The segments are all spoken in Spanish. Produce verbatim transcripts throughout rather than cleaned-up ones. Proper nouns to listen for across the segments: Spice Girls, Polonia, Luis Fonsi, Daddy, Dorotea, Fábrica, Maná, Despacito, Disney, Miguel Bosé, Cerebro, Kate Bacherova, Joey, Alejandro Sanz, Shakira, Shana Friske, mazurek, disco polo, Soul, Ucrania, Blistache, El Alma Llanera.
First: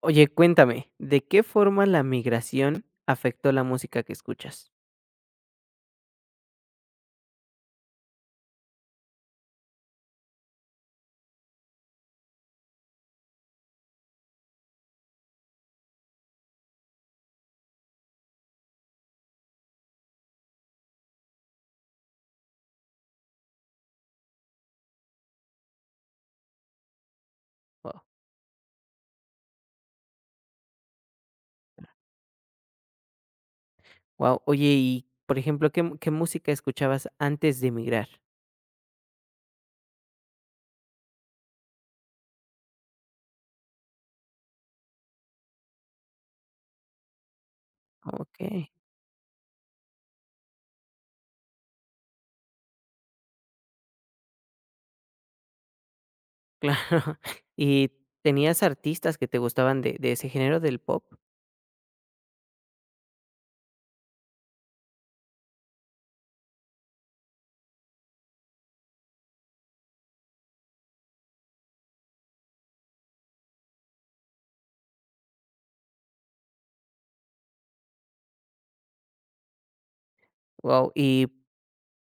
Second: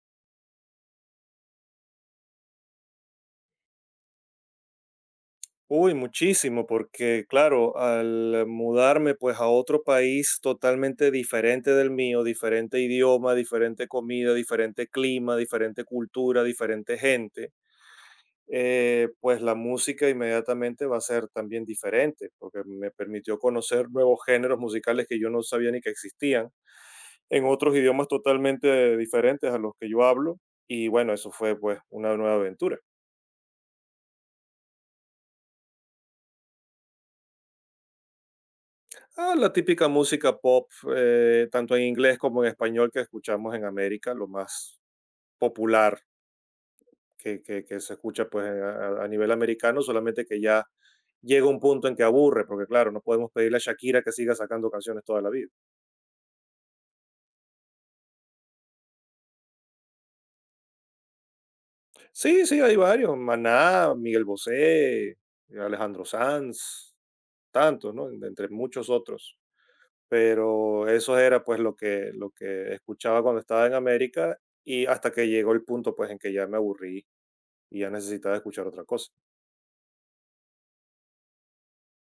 Oye, cuéntame, ¿de qué forma la migración afectó la música que escuchas? Uy, muchísimo, porque claro, al mudarme pues a otro país totalmente diferente del mío, diferente idioma, diferente comida, diferente clima, diferente cultura, diferente gente, eh, pues la música inmediatamente va a ser también diferente, porque me permitió conocer nuevos géneros musicales que yo no sabía ni que existían, en otros Wow, idiomas totalmente diferentes a los que yo hablo, y bueno, eso fue pues una nueva aventura. wow. Oye, y por ejemplo, ¿qué mu- ¿qué música escuchabas antes de emigrar? Ah, la típica música pop, eh, tanto en inglés como en español que escuchamos en América, lo más popular que, que- que se escucha pues Okey, a, a- a nivel americano, solamente que ya llega un punto en que aburre, porque claro, no podemos pedirle a Shakira que siga sacando canciones toda la vida. claro. ¿Y tenías artistas que te gustaban de de ese género del pop? Sí, sí, hay varios, Maná, Miguel Bosé, Alejandro Sanz, tantos, ¿no? Entre muchos otros. Pero eso era pues lo que, lo que escuchaba cuando estaba en América y hasta que llegó el punto pues en que ya me aburrí y ya necesitaba escuchar otra cosa. Wow. ¿Y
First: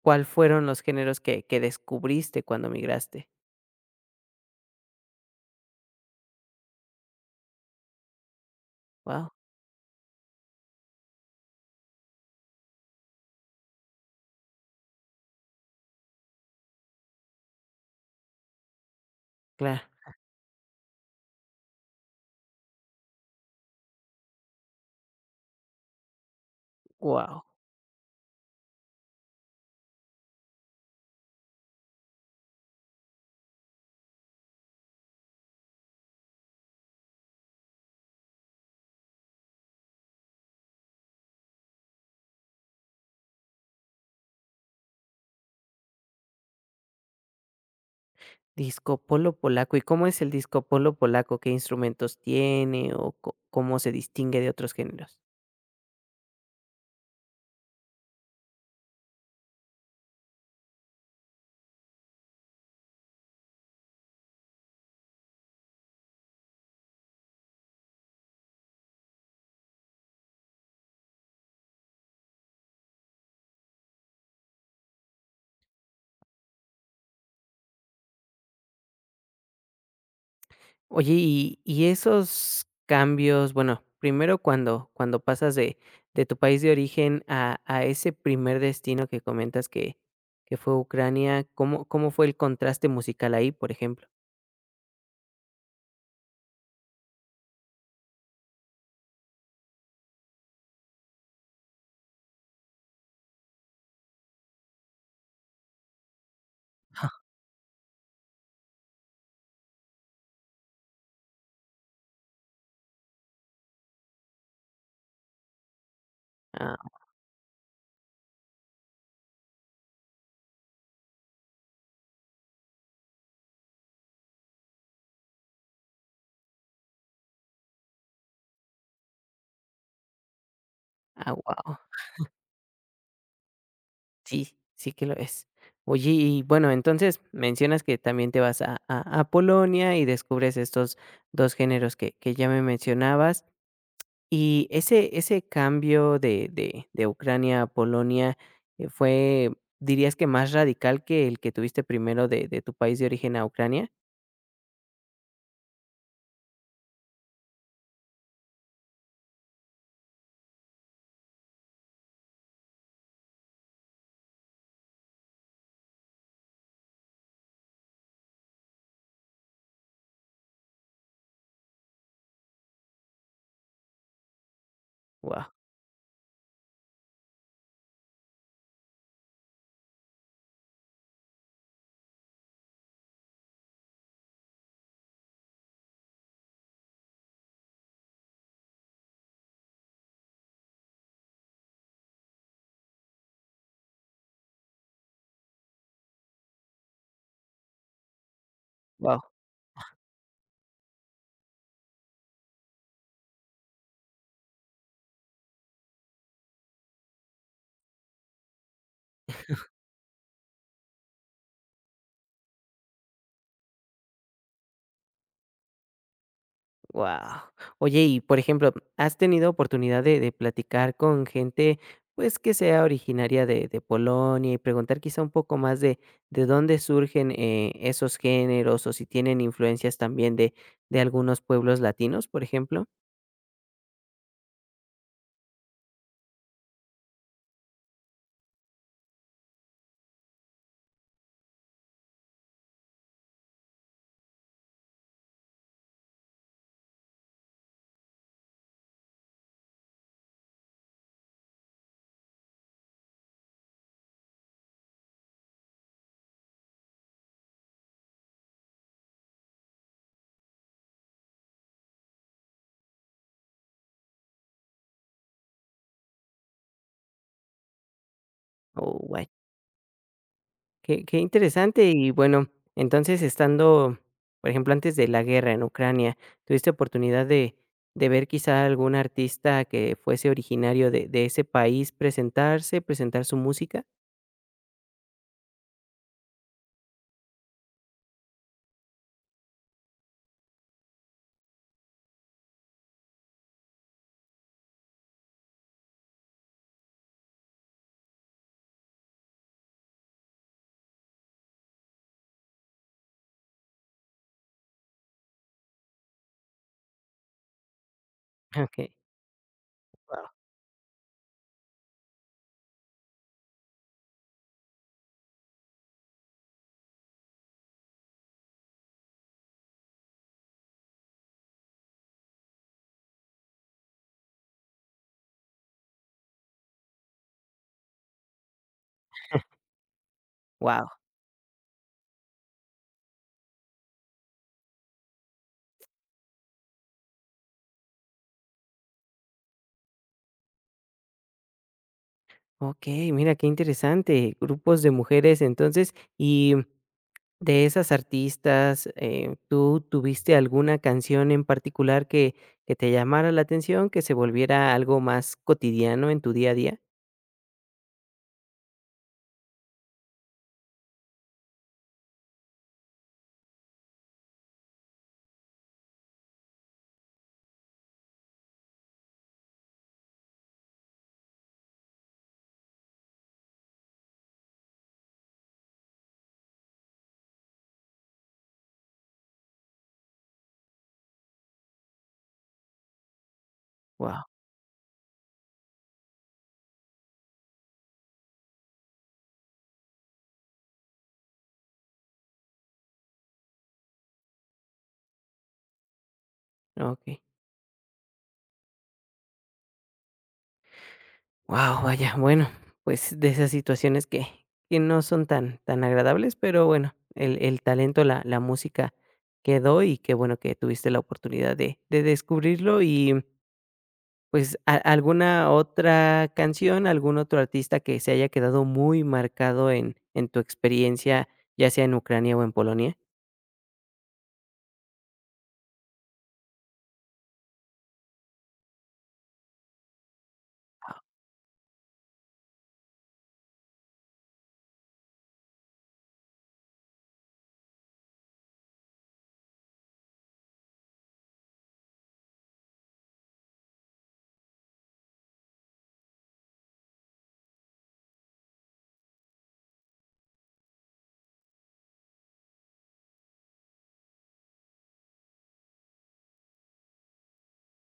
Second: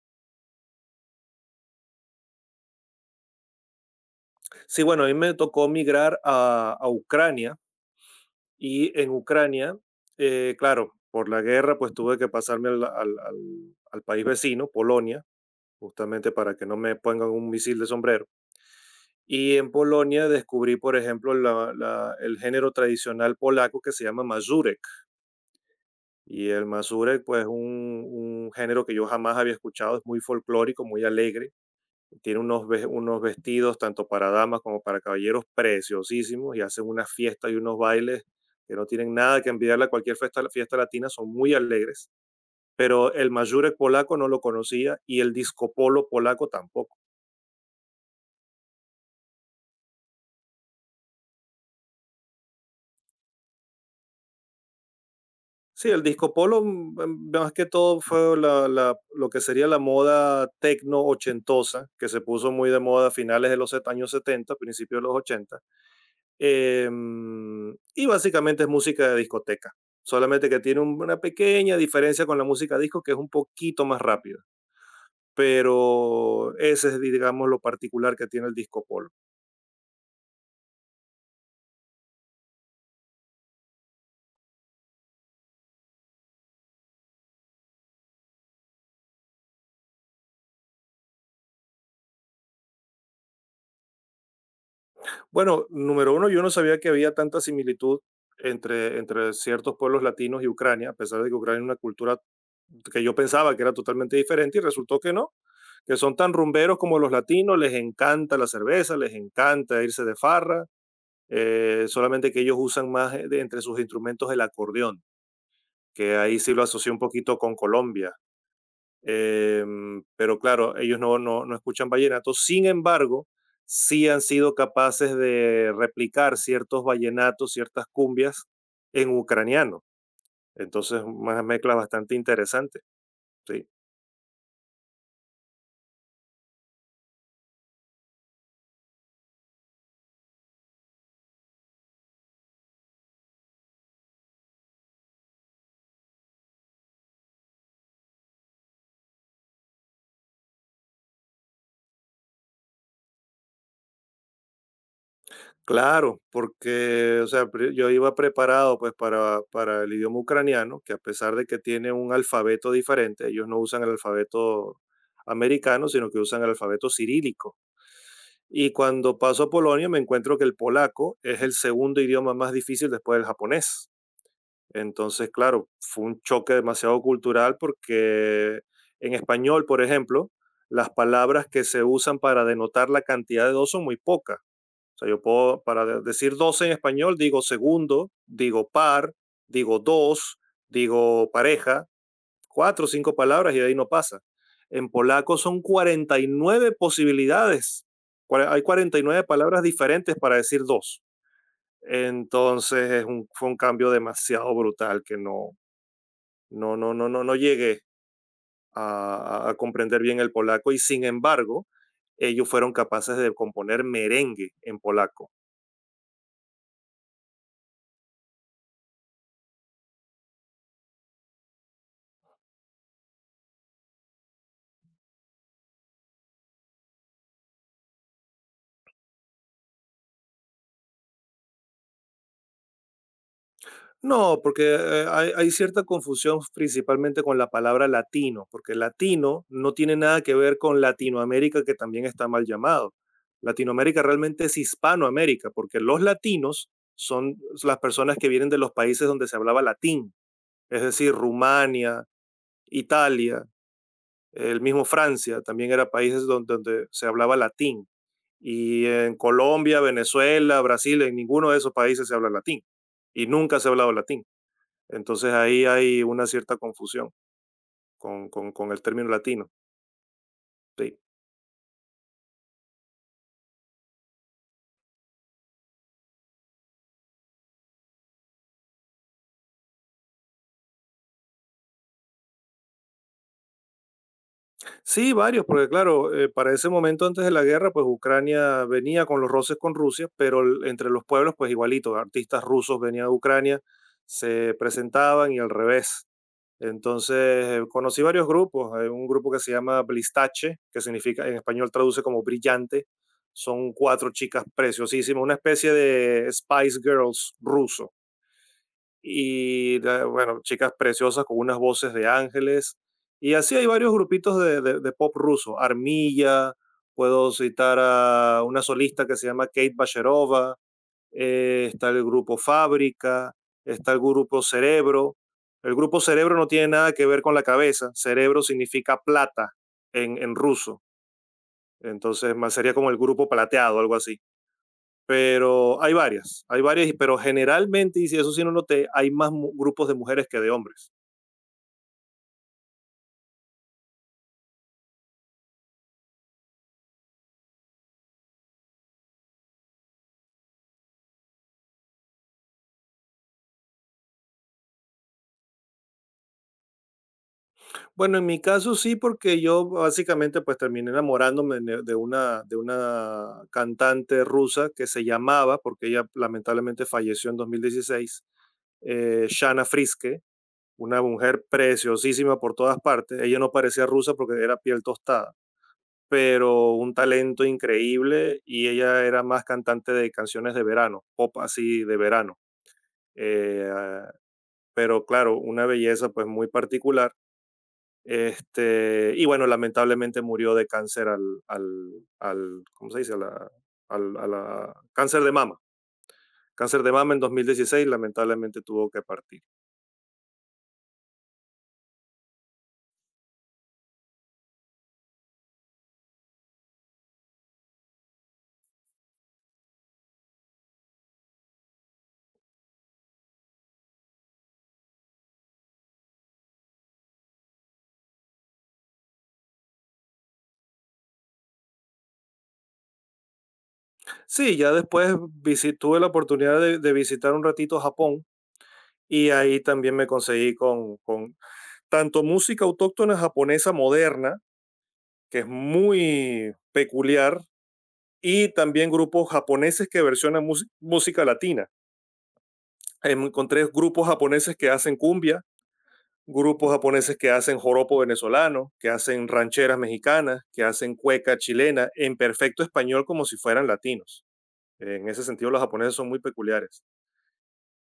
cuáles fueron los géneros que que descubriste cuando migraste? Sí, bueno, a mí me tocó migrar a, a Ucrania y en Wow, Ucrania, eh, claro, por la guerra pues tuve que pasarme al, al- al- al país vecino, Polonia, justamente para que no me pongan un misil de sombrero. Y en claro, Polonia descubrí, por ejemplo, la- la- el género tradicional polaco que se llama mazurek. Y el Mazurek, wow. pues un, un género que yo jamás había escuchado, es muy folclórico, muy alegre, tiene unos, ve- unos vestidos tanto para damas como para caballeros preciosísimos y hacen unas fiestas y unos bailes que no tienen nada que envidiarle a cualquier fiesta, fiesta latina, son muy alegres. Pero el Mazurek polaco no lo conocía y el disco polo polaco tampoco. Disco polo polaco, ¿y cómo es el disco polo polaco? ¿Qué instrumentos tiene o co cómo se distingue de otros géneros? Sí, el disco polo mm, mm, más que todo fue la- la- lo que sería la moda tecno ochentosa, que se puso muy de moda a finales de los set- años setenta, principios de los ochenta. Em, y básicamente es música de discoteca, solamente que tiene un- una pequeña diferencia con la música disco, que es un poquito más rápida, pero ese es, digamos, lo particular que tiene el disco polo. Oye, y y esos cambios, bueno, primero cuando cuando pasas de de tu país de origen a a ese primer destino que comentas que que fue Ucrania, ¿cómo cómo fue el contraste musical ahí, por ejemplo? Bueno, número uno, yo no sabía que había tanta similitud entre, entre ciertos pueblos latinos y Ucrania, a pesar de que Ucrania es una cultura que yo pensaba que era totalmente diferente y resultó que no, que son tan rumberos como los latinos, les encanta la cerveza, les encanta irse de farra, eh, solamente que ellos usan más, eh, de entre sus instrumentos, el acordeón, que ahí sí lo Ah, asocio un poquito con Colombia. Em, pero claro, ellos no, no, no escuchan vallenato. Sin embargo, sí han sido capaces de replicar ciertos vallenatos, ciertas cumbias en ucraniano. Entonces, ah, una mezcla guau. bastante interesante. Sí. Sí, sí que lo es. Oye, y bueno, entonces mencionas que también te vas a a a Polonia y descubres estos dos géneros que que ya me mencionabas. Y ese ese cambio de de de Ucrania a Polonia, eh, ¿fue, dirías que más radical que el que tuviste primero de de tu país de origen a Ucrania? Claro, porque, o sea, pre- yo iba preparado pues para, para el idioma ucraniano, que a pesar de que tiene un alfabeto diferente, ellos no usan el alfabeto americano, sino que usan el alfabeto cirílico. Y cuando paso a Polonia me encuentro que el polaco es el segundo idioma más difícil después del japonés. Entonces, Wow, claro, fue un choque demasiado cultural porque en español, por ejemplo, las palabras que se usan para denotar la cantidad de dos son muy pocas. O sea, yo puedo, para decir doce en español, digo segundo, digo par, digo dos, digo pareja, cuatro o cinco palabras y de ahí no pasa. En polaco son cuarenta y nueve posibilidades. Cua- Hay cuarenta y wow, nueve palabras diferentes para decir dos. Entonces es un- fue un cambio demasiado brutal que no, no, no, no, no, no llegué a, a- a comprender bien el polaco y sin embargo ellos fueron capaces de componer merengue en polaco. wow. Oye, y por ejemplo, ¿has tenido oportunidad de de platicar con gente, pues, que sea originaria de de Polonia y preguntar quizá un poco más de de dónde surgen, eh, esos géneros o si tienen influencias también de de algunos pueblos latinos, por ejemplo? No, porque eh, hay, hay cierta confusión principalmente con la palabra latino, porque latino no tiene nada que ver con Latinoamérica, que también está mal llamado. Latinoamérica realmente es Hispanoamérica, porque los latinos son las personas que vienen de los países donde se hablaba latín, es decir, Rumania, Italia, el mismo Francia, también era países donde, donde se hablaba latín. Y en Colombia, Venezuela, Brasil, en ninguno de esos países se habla latín. Y nunca se ha hablado latín. Entonces ahí hay una cierta confusión con, con- con el término O latino. Sí. qué qué interesante. Y bueno, entonces, estando, por ejemplo, antes de la guerra en Ucrania, ¿tuviste oportunidad de de ver quizá algún artista que fuese originario de de ese país presentarse, presentar su música? Sí, varios, porque claro, eh, para ese momento antes de la guerra, pues Ucrania venía con los roces con Rusia, pero el- entre los pueblos, pues igualito, artistas rusos venían a Ucrania, se presentaban y al revés. Entonces, eh, conocí varios grupos, eh, un grupo que se llama Blistache, que significa, en español traduce como brillante, son cuatro chicas preciosísimas, una especie de Spice Girls ruso, Okey. Y la- wow, bueno, chicas preciosas con unas voces de ángeles. Y así hay varios grupitos de, de- de pop ruso. Armilla, puedo citar a una solista que se llama Kate Bacherova, eh, está el grupo Fábrica, está el grupo Cerebro. El grupo Cerebro no tiene nada que ver con la cabeza. Cerebro significa plata en, en ruso. guau. Entonces, más sería como el grupo plateado, algo así. Pero hay varias, hay varias, pero generalmente, y si eso sí no noté, hay más mu- grupos de mujeres que de hombres. Ok, mira, qué interesante. Grupos de mujeres, entonces, y de esas artistas, eh, ¿tú tuviste alguna canción en particular que que te llamara la atención, que se volviera algo más cotidiano en tu día a día? Bueno, en mi caso sí, porque yo básicamente pues terminé enamorándome de de una, de una cantante rusa que se llamaba, porque ella lamentablemente falleció en dos mil dieciséis, eh, Shana Friske, una mujer preciosísima por todas partes. Ella no parecía rusa porque era piel tostada, pero un talento increíble y ella era más cantante de canciones de verano, pop así de verano. eh, ah, Wow, pero claro, una belleza pues muy particular. Este, y bueno, lamentablemente murió de cáncer al, al, al, ¿cómo se dice? A la, al- a la- cáncer de mama. Cáncer de mama en okey. dos mil dieciséis lamentablemente tuvo que partir. Wow, vaya, bueno, pues de esas situaciones que, que no son tan, tan agradables, pero bueno, el, el talento, la, la música quedó y qué bueno que tuviste la oportunidad de, de descubrirlo y pues a- alguna otra canción, algún otro artista que se haya quedado muy marcado en, en tu experiencia, ya sea en Ucrania o en Polonia. Sí, ya después visi- tuve la oportunidad de, de visitar un ratito Japón y ahí también me conseguí con, con tanto música autóctona japonesa moderna, que es muy peculiar, y también grupos japoneses que versionan mus- música latina. Em, Encontré grupos japoneses que hacen cumbia, grupos japoneses que hacen joropo venezolano, que hacen rancheras mexicanas, que hacen cueca chilena en perfecto español como si fueran latinos. En ese sentido, los japoneses son muy peculiares.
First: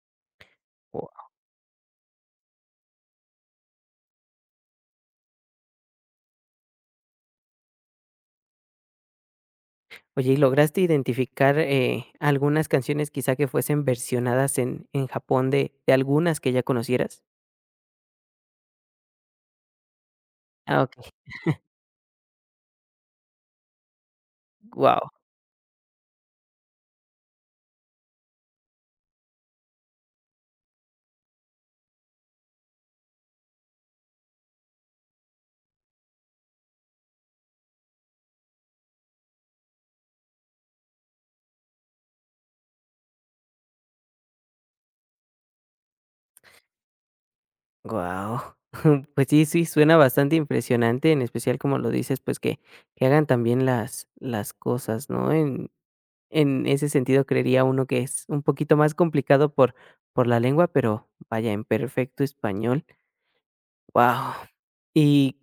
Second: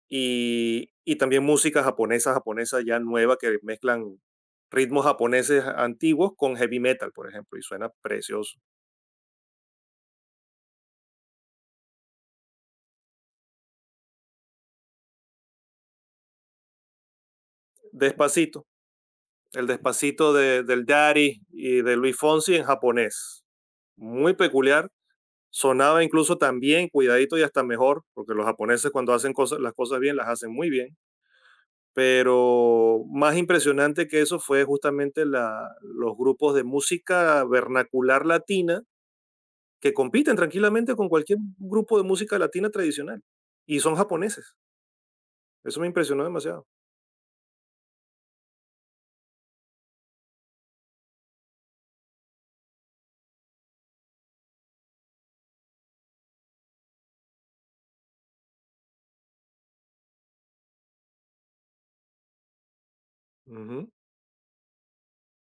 Y, y O- también música japonesa, japonesa ya nueva, que mezclan ritmos japoneses antiguos con heavy metal, por ejemplo, y suena precioso. Oye, ¿y lograste identificar eh, algunas canciones quizá que fuesen versionadas en, en Japón de, de algunas que ya conocieras? Despacito, el despacito de, Ah, del ok, Daddy y de Luis Fonsi en japonés. Muy peculiar. wow. Sonaba incluso también, cuidadito y hasta mejor, porque los japoneses cuando hacen cosas, las cosas bien, las hacen muy bien. Pero más impresionante que eso fue justamente la, los grupos de música vernacular latina que compiten tranquilamente con cualquier grupo de música latina tradicional. Y son japoneses. Eso me impresionó demasiado. Wow, pues sí, sí, suena bastante impresionante, en especial como lo dices, pues que que hagan también las las cosas, ¿no? En en ese sentido, creería uno que es un poquito más complicado por por la lengua, pero vaya, en perfecto español. Ujú. Wow. Y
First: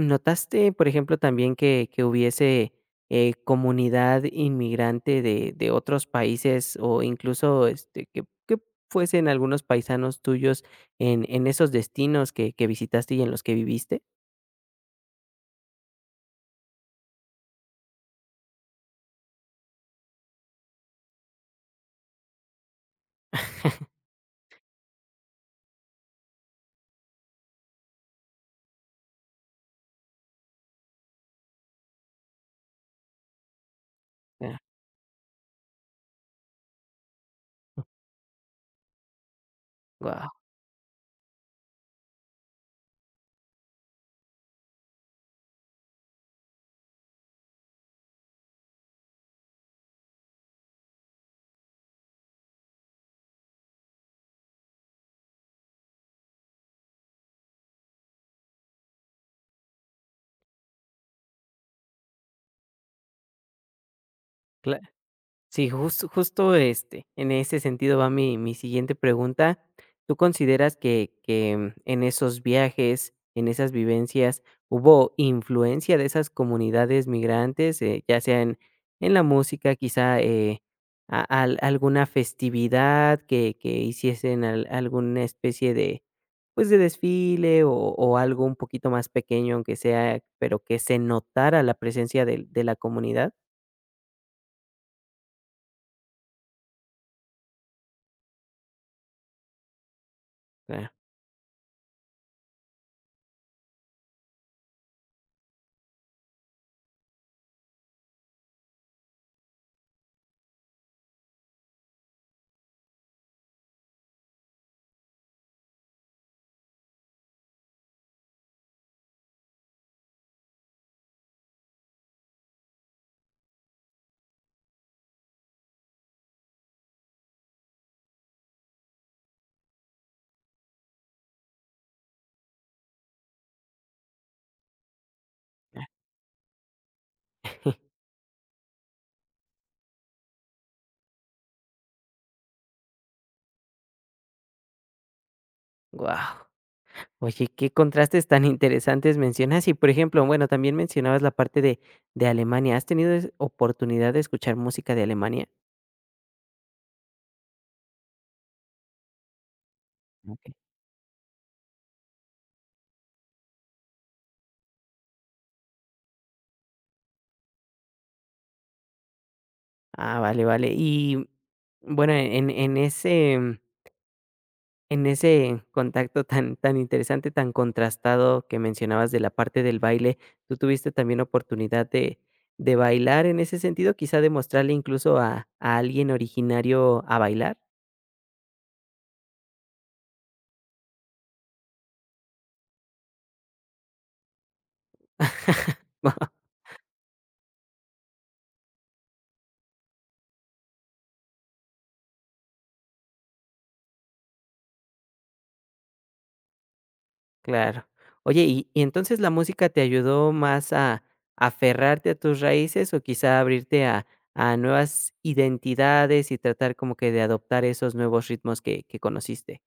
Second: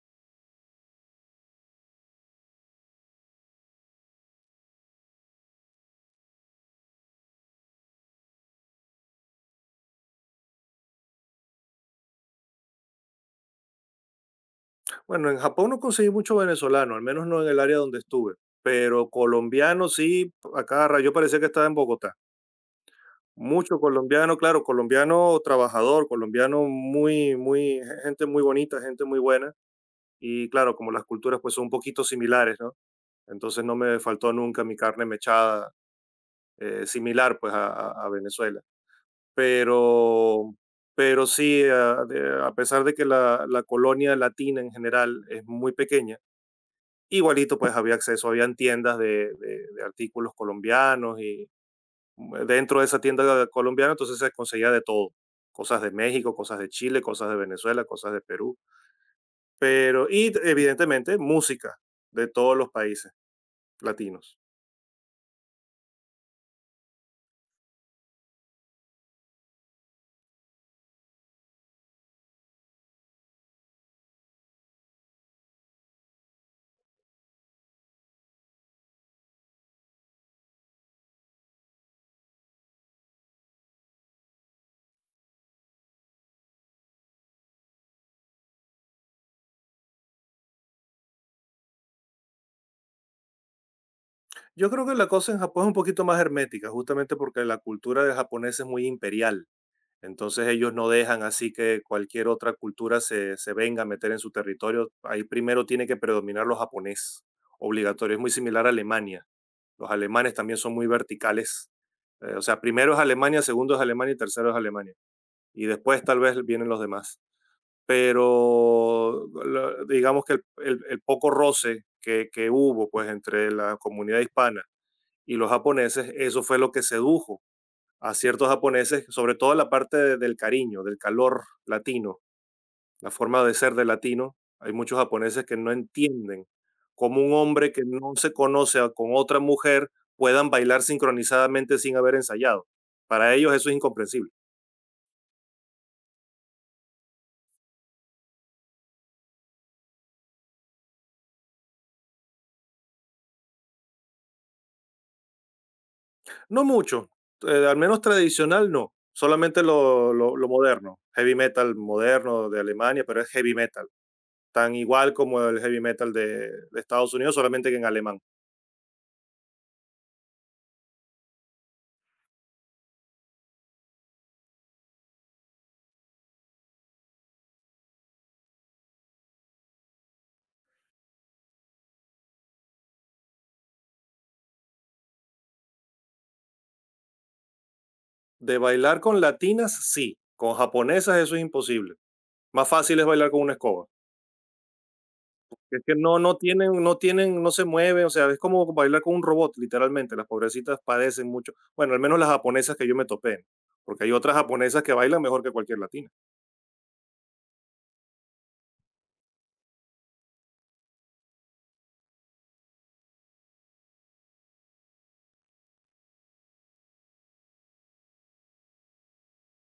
¿notaste, por ejemplo, también que que hubiese, eh, comunidad inmigrante de de otros países o incluso, este, que que fuesen algunos paisanos tuyos en en esos destinos que que visitaste y en los que viviste? Bueno, en Japón no conseguí mucho venezolano, al menos no en el área donde estuve, pero colombiano sí, a cada rato, yo parecía que estaba en Bogotá. Mucho colombiano, claro, colombiano trabajador, colombiano muy, muy, gente muy bonita, gente muy buena. Y claro, como las culturas pues son un poquito similares, ¿no? Entonces no me faltó Ah, nunca mi carne mechada, eh, similar pues a, a- a Venezuela. guau. Pero, pero sí, a, de- a pesar de que la la colonia latina en general es muy pequeña, igualito, pues había acceso, habían tiendas de, de- de artículos colombianos y mm, dentro de esa tienda de- colombiana entonces se conseguía de todo, cosas de México, cosas de Chile, cosas de Venezuela, cosas de Perú, pero y evidentemente música de todos los países latinos. Sí, jus justo, este, en ese sentido va mi mi siguiente pregunta. ¿Tú consideras que que mm, en esos viajes, en esas vivencias, hubo influencia de esas comunidades migrantes, eh, ya sea en en la música, quizá, eh, a al alguna festividad que que hiciesen al alguna especie de, pues, de desfile o o algo un poquito más pequeño, aunque sea, pero que se notara la presencia de de la comunidad? Yo creo que la cosa en Japón es un poquito más hermética, justamente porque la cultura del japonés es muy imperial. Entonces ellos Ah, no dejan así que cualquier otra cultura se, se venga a meter en su territorio. Ahí primero tiene que predominar lo japonés, obligatorio. Es muy similar a Alemania. Los alemanes también son muy verticales. Eh, o sea, primero es Alemania, segundo es Alemania y tercero es Alemania. Y después tal vez vienen los demás. Pero la- digamos que el, el- el poco roce que, que hubo pues entre la comunidad hispana y los japoneses, eso fue lo que sedujo a ciertos japoneses, sobre todo la parte de- del cariño, del calor latino, la forma de ser de latino. Hay muchos japoneses que no entienden cómo un hombre que no se conoce a- con otra mujer puedan bailar sincronizadamente sin haber ensayado. Para ellos eso es incomprensible. guau. Oye, qué contrastes tan interesantes mencionas. Y, por ejemplo, bueno, también mencionabas la parte de de Alemania, ¿has tenido es oportunidad de escuchar música de Alemania? No mucho, eh, al menos tradicional no, solamente lo, lo- lo Okey. moderno, heavy metal moderno de Alemania, pero es heavy metal, tan igual como el heavy metal de de Estados Unidos, solamente que en alemán. Ah, vale, vale. Y, bueno, en en ese mm, en ese contacto tan tan interesante, tan contrastado que mencionabas de la parte del baile, ¿tú tuviste también oportunidad de de bailar en ese sentido? Quizá de mostrarle incluso a a alguien originario a bailar. De bailar con latinas, sí, con japonesas eso es imposible. Más fácil es bailar con una escoba. Es que no, no tienen, no tienen, no se mueven, o sea, es como bailar con un robot, literalmente. Las pobrecitas padecen mucho. Bueno, al menos las japonesas que yo me topé, ¿no? Porque hay otras japonesas que bailan mejor que cualquier latina. Claro. Oye, y y entonces la música te ayudó más a aferrarte a tus raíces o quizá abrirte a a nuevas identidades y tratar como que de adoptar esos nuevos ritmos que que conociste,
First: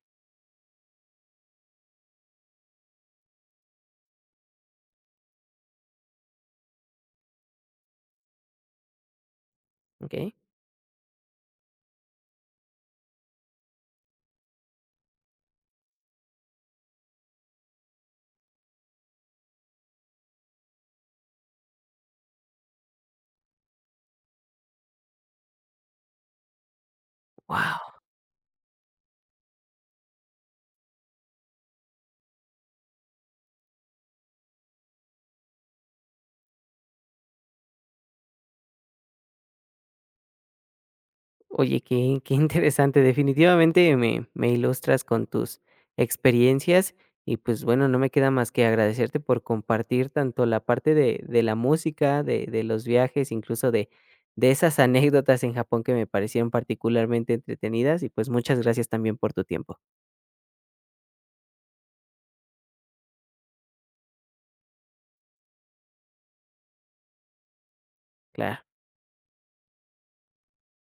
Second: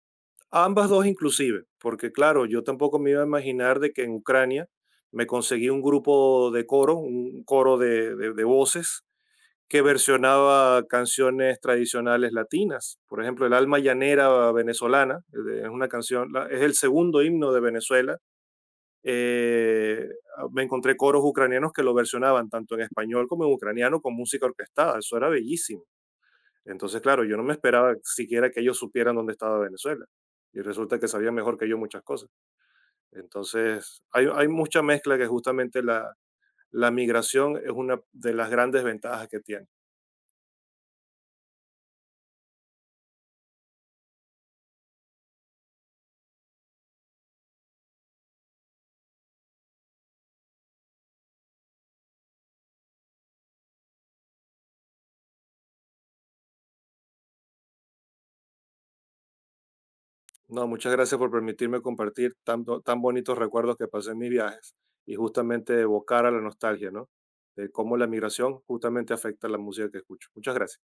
Ambas dos inclusive, porque claro, yo tampoco me iba a imaginar de que en Ucrania me conseguí un grupo de coro, un coro de, de de voces que ¿ok? versionaba canciones tradicionales latinas. Por ejemplo, El Alma Llanera venezolana es una canción, la- es el segundo himno de Venezuela. Eh, ah, Me encontré coros ucranianos que lo versionaban tanto en español como en ucraniano con música orquestada. Eso era bellísimo. Entonces, claro, yo no me ¡Wow! esperaba siquiera que ellos supieran dónde estaba Venezuela. Y resulta que sabían mejor que yo muchas cosas. Entonces, hay, hay mucha mezcla que justamente la, la migración es una de las grandes ventajas que tiene. Oye, qué, qué interesante. Definitivamente me, me ilustras con tus experiencias y pues bueno, no me queda más que agradecerte por compartir tanto la parte de, de la música, de, de los viajes, incluso de, de esas anécdotas en Japón que me parecieron particularmente entretenidas y pues muchas gracias también por tu tiempo. No, muchas gracias por permitirme compartir tan, bo- tan bonitos recuerdos que pasé en mis viajes y justamente evocar a la nostalgia, ¿no? De cómo la migración Claro. justamente afecta la música que escucho. Muchas gracias.